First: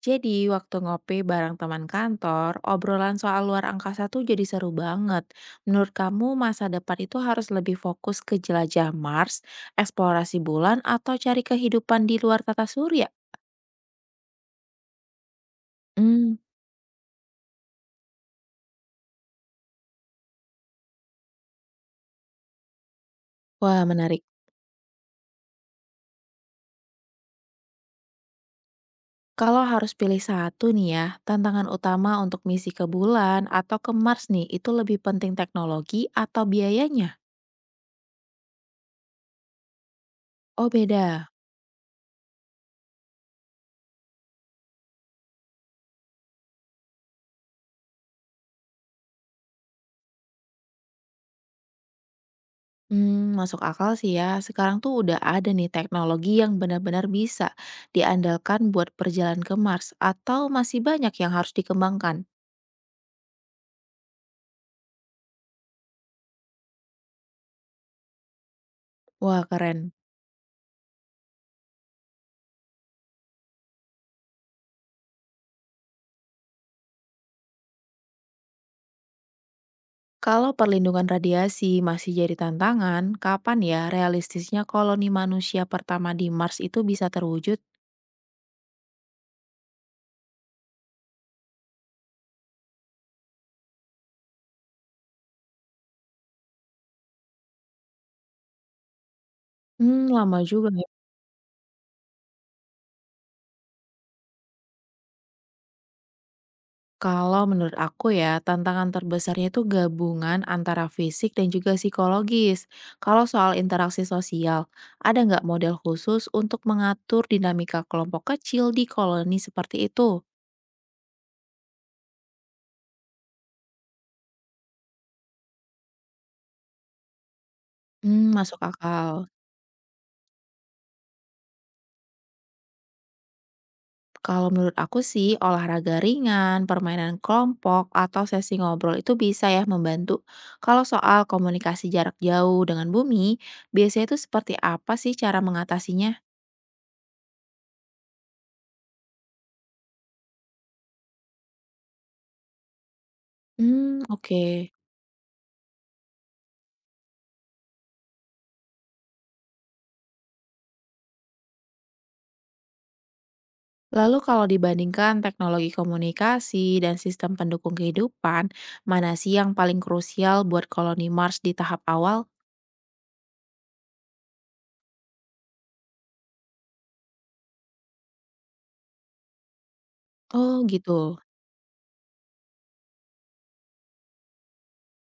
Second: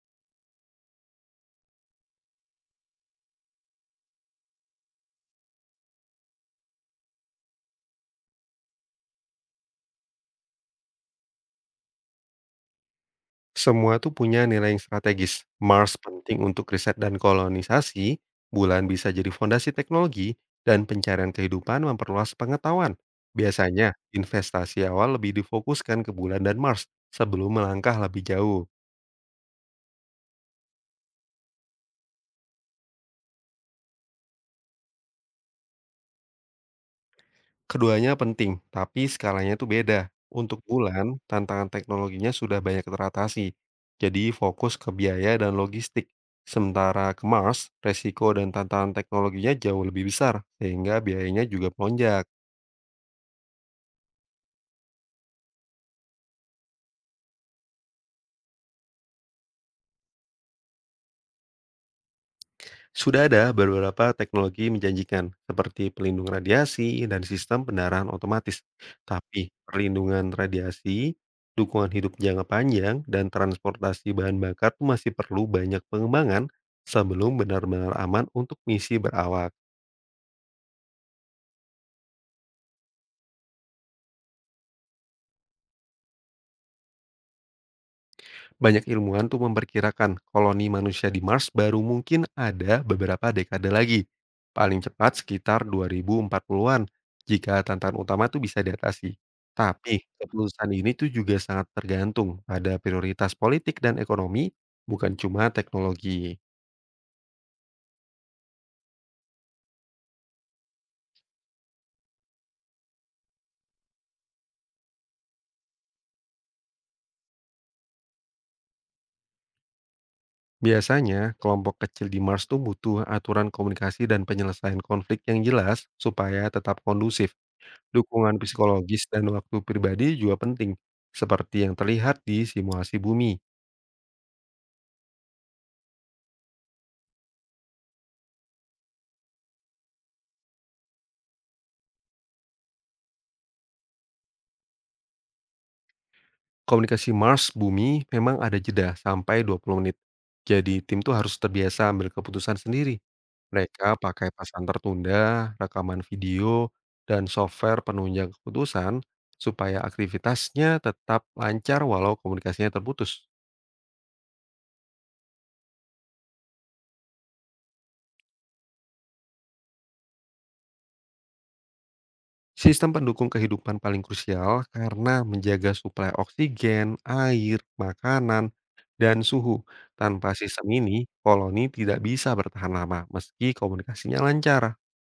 Jadi, waktu ngopi bareng teman kantor, obrolan soal luar angkasa tuh jadi seru banget. Menurut kamu, masa depan itu harus lebih fokus ke jelajah Mars, eksplorasi bulan, atau cari kehidupan di luar tata surya? Semua tuh punya nilai yang strategis. Mars Hmm, penting untuk riset dan kolonisasi, bulan bisa jadi fondasi teknologi, dan pencarian kehidupan memperluas pengetahuan. wah, Biasanya, menarik. investasi awal lebih difokuskan ke bulan dan Mars sebelum melangkah lebih jauh. Kalau harus pilih satu nih ya, tantangan utama untuk misi ke bulan atau ke Mars nih, itu lebih penting teknologi atau biayanya? Keduanya penting, tapi skalanya itu beda. Untuk Oh, bulan, beda. tantangan teknologinya sudah banyak teratasi, jadi fokus ke biaya dan logistik. Sementara ke Mars, resiko dan tantangan teknologinya jauh lebih besar, sehingga biayanya juga melonjak. Hmm, masuk akal sih ya. Sekarang tuh udah ada nih teknologi yang benar-benar bisa diandalkan buat perjalanan ke Mars atau masih banyak yang harus dikembangkan? Sudah ada beberapa teknologi menjanjikan, seperti pelindung radiasi dan sistem pendaraan otomatis. Wah, Tapi keren. perlindungan radiasi, dukungan hidup jangka panjang, dan transportasi bahan bakar tuh masih perlu banyak pengembangan sebelum benar-benar aman untuk misi berawak. Kalau perlindungan radiasi masih jadi tantangan, kapan ya realistisnya koloni manusia pertama di Mars itu bisa terwujud? Banyak ilmuwan tuh memperkirakan koloni manusia di Mars baru mungkin ada beberapa dekade lagi. Paling cepat sekitar 2040-an jika tantangan utama tuh bisa diatasi. Tapi Hmm, lama keputusan juga ya. ini tuh juga sangat tergantung pada prioritas politik dan ekonomi, bukan cuma teknologi. Kalau menurut aku ya, tantangan terbesarnya itu gabungan antara fisik dan juga psikologis. Kalau soal interaksi sosial, ada nggak model khusus untuk mengatur dinamika kelompok kecil di koloni seperti itu? Biasanya, kelompok kecil di Mars tuh butuh aturan komunikasi dan penyelesaian konflik yang jelas supaya tetap kondusif. Hmm, Dukungan masuk psikologis akal. dan waktu pribadi juga penting, seperti yang terlihat di simulasi bumi. Kalau menurut aku sih, olahraga ringan, permainan kelompok, atau sesi ngobrol itu bisa ya membantu. Kalau soal komunikasi jarak jauh dengan bumi, biasanya itu seperti apa sih cara mengatasinya? Komunikasi Mars bumi memang ada jeda sampai 20 menit. Jadi tim tuh harus terbiasa ambil keputusan sendiri. Mereka Hmm, pakai oke. pasan tertunda, rekaman video, dan software penunjang keputusan supaya aktivitasnya tetap lancar walau komunikasinya terputus. Lalu kalau dibandingkan teknologi komunikasi dan sistem pendukung kehidupan, mana sih yang paling krusial buat koloni Mars di tahap awal? Sistem pendukung kehidupan paling krusial karena menjaga suplai oksigen, air, makanan, dan suhu. Tanpa sistem Oh, gitu. ini, koloni tidak bisa bertahan lama meski komunikasinya lancar.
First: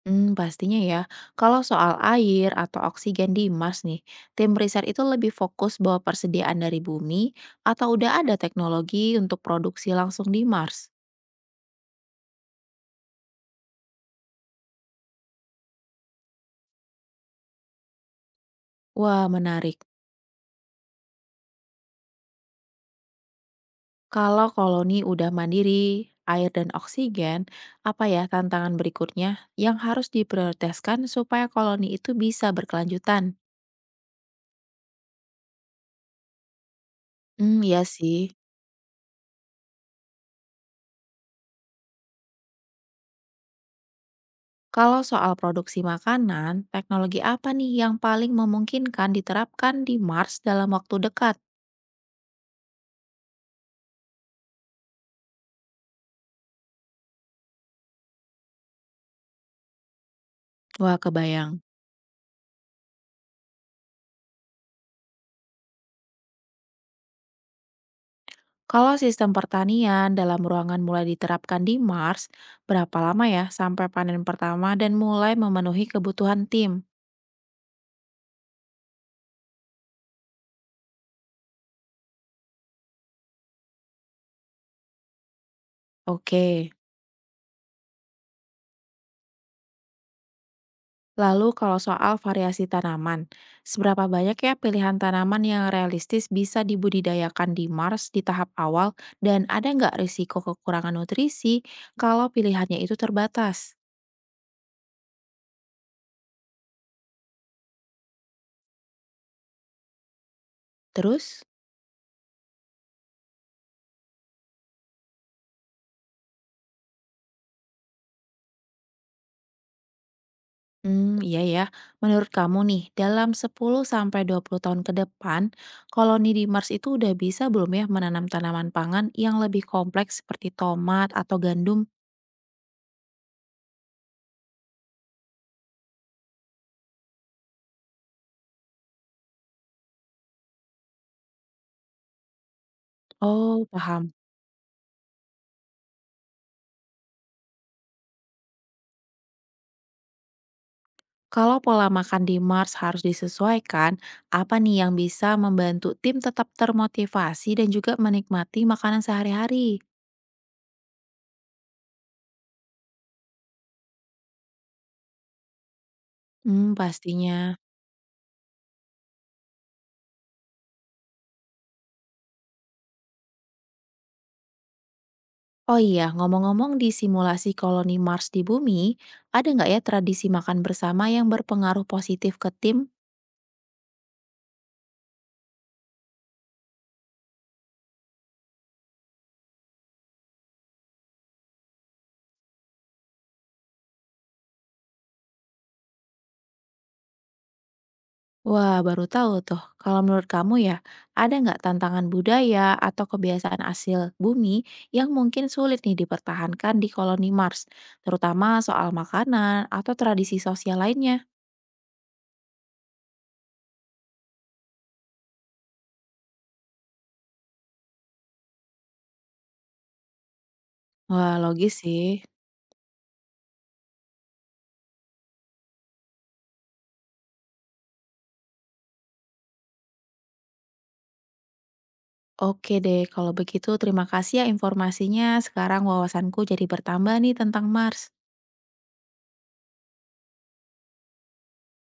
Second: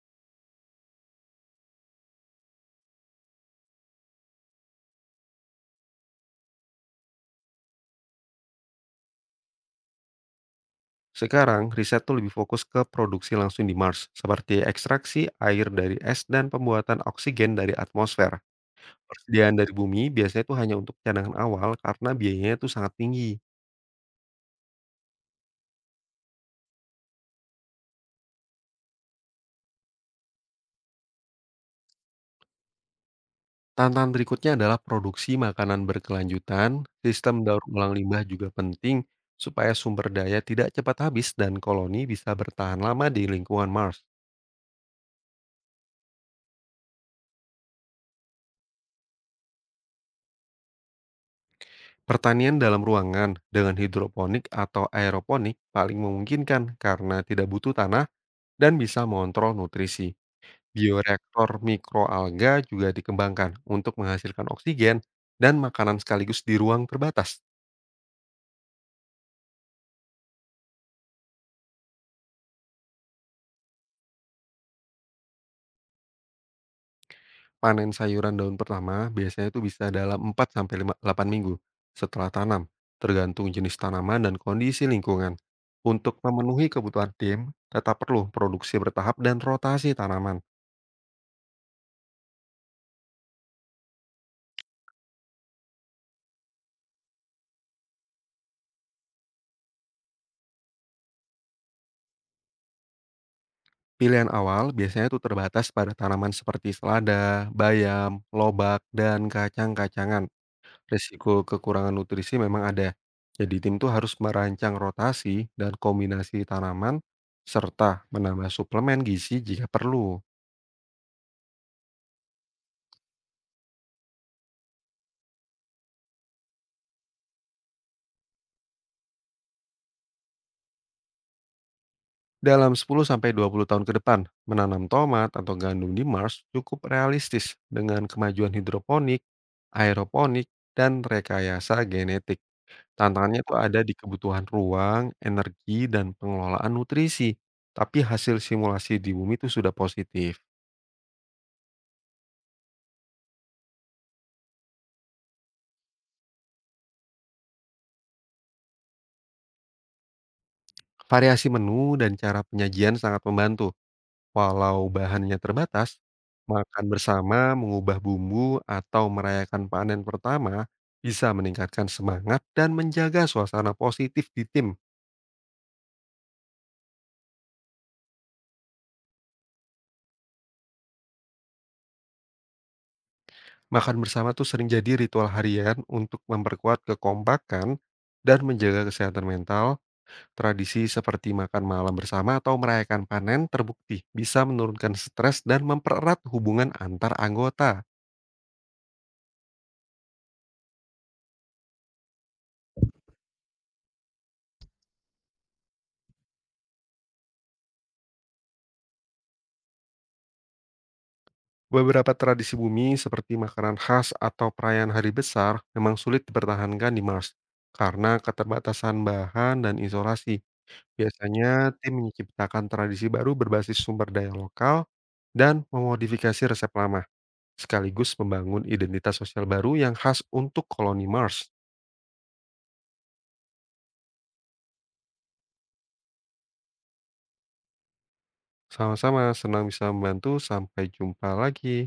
Hmm, pastinya ya. Kalau soal air atau oksigen di Mars nih, tim riset itu lebih fokus bahwa persediaan dari bumi atau udah ada teknologi untuk produksi langsung di Mars. Sekarang, riset tuh lebih fokus ke produksi langsung di Mars, seperti ekstraksi air dari es dan pembuatan oksigen dari atmosfer. Wah, Persediaan dari menarik. bumi biasanya itu hanya untuk cadangan awal karena biayanya itu sangat tinggi. Kalau koloni udah mandiri, air dan oksigen, apa ya tantangan berikutnya yang harus diprioritaskan supaya koloni itu bisa berkelanjutan? Tantangan berikutnya adalah produksi makanan berkelanjutan, sistem daur Hmm, iya ulang limbah sih. juga penting supaya sumber daya tidak cepat habis dan koloni bisa bertahan lama di lingkungan Mars. Kalau soal produksi makanan, teknologi apa nih yang paling memungkinkan diterapkan di Mars dalam waktu dekat? Pertanian dalam ruangan dengan hidroponik atau aeroponik paling memungkinkan karena tidak butuh tanah dan bisa mengontrol nutrisi. Wah, kebayang. Bioreaktor mikroalga juga dikembangkan untuk menghasilkan oksigen dan makanan sekaligus di ruang terbatas. Kalau sistem pertanian dalam ruangan mulai diterapkan di Mars, berapa lama ya sampai panen pertama dan mulai memenuhi kebutuhan tim? Panen sayuran daun pertama biasanya itu bisa dalam 8 minggu setelah tanam, tergantung jenis tanaman dan kondisi lingkungan. Untuk memenuhi Oke. kebutuhan tim, tetap perlu produksi bertahap dan rotasi tanaman. Lalu kalau soal variasi tanaman, seberapa banyak ya pilihan tanaman yang realistis bisa dibudidayakan di Mars di tahap awal dan ada nggak risiko kekurangan nutrisi kalau pilihannya itu terbatas? Pilihan awal biasanya itu terbatas pada tanaman seperti selada, bayam, lobak, dan kacang-kacangan. Risiko Terus, kekurangan nutrisi memang ada. Jadi tim tuh harus merancang rotasi dan kombinasi tanaman serta menambah suplemen gizi jika perlu. hmm, iya ya, menurut kamu nih dalam 10-20 tahun ke depan, koloni di Mars itu udah bisa belum ya menanam tanaman pangan yang lebih kompleks seperti tomat atau gandum? Dalam 10-20 tahun ke depan, menanam tomat atau gandum di Mars cukup realistis dengan kemajuan hidroponik, aeroponik, dan rekayasa genetik. Tantangannya itu Oh, ada di paham. kebutuhan ruang, energi, dan pengelolaan nutrisi. Tapi hasil simulasi di bumi itu sudah positif. Kalau pola makan di Mars harus disesuaikan, apa nih yang bisa membantu tim tetap termotivasi dan juga menikmati makanan sehari-hari? Variasi menu dan cara penyajian sangat membantu. Walau bahannya terbatas, Hmm, makan bersama, pastinya. mengubah bumbu, atau merayakan panen pertama bisa meningkatkan semangat dan menjaga suasana positif di tim. Oh iya, ngomong-ngomong di simulasi koloni Mars di bumi, ada nggak ya tradisi makan bersama yang berpengaruh positif ke tim. Makan bersama tuh sering jadi ritual harian untuk memperkuat kekompakan dan menjaga kesehatan mental. Tradisi seperti makan malam bersama atau merayakan panen terbukti bisa menurunkan stres dan mempererat hubungan antar anggota. Wah, baru tahu tuh. Kalau menurut kamu ya, ada nggak tantangan budaya atau kebiasaan asli bumi yang mungkin sulit nih dipertahankan di koloni Mars, terutama soal makanan atau tradisi sosial lainnya? Beberapa tradisi bumi seperti makanan khas atau perayaan hari besar memang sulit dipertahankan di Mars karena keterbatasan bahan dan isolasi. Wah, Biasanya logis tim sih. menciptakan tradisi baru berbasis sumber daya lokal dan memodifikasi resep lama, sekaligus membangun identitas sosial baru yang khas untuk koloni Mars. Oke deh, kalau begitu terima kasih ya informasinya. Sekarang wawasanku jadi bertambah nih tentang Mars. Sama-sama, senang bisa membantu. Sampai jumpa lagi.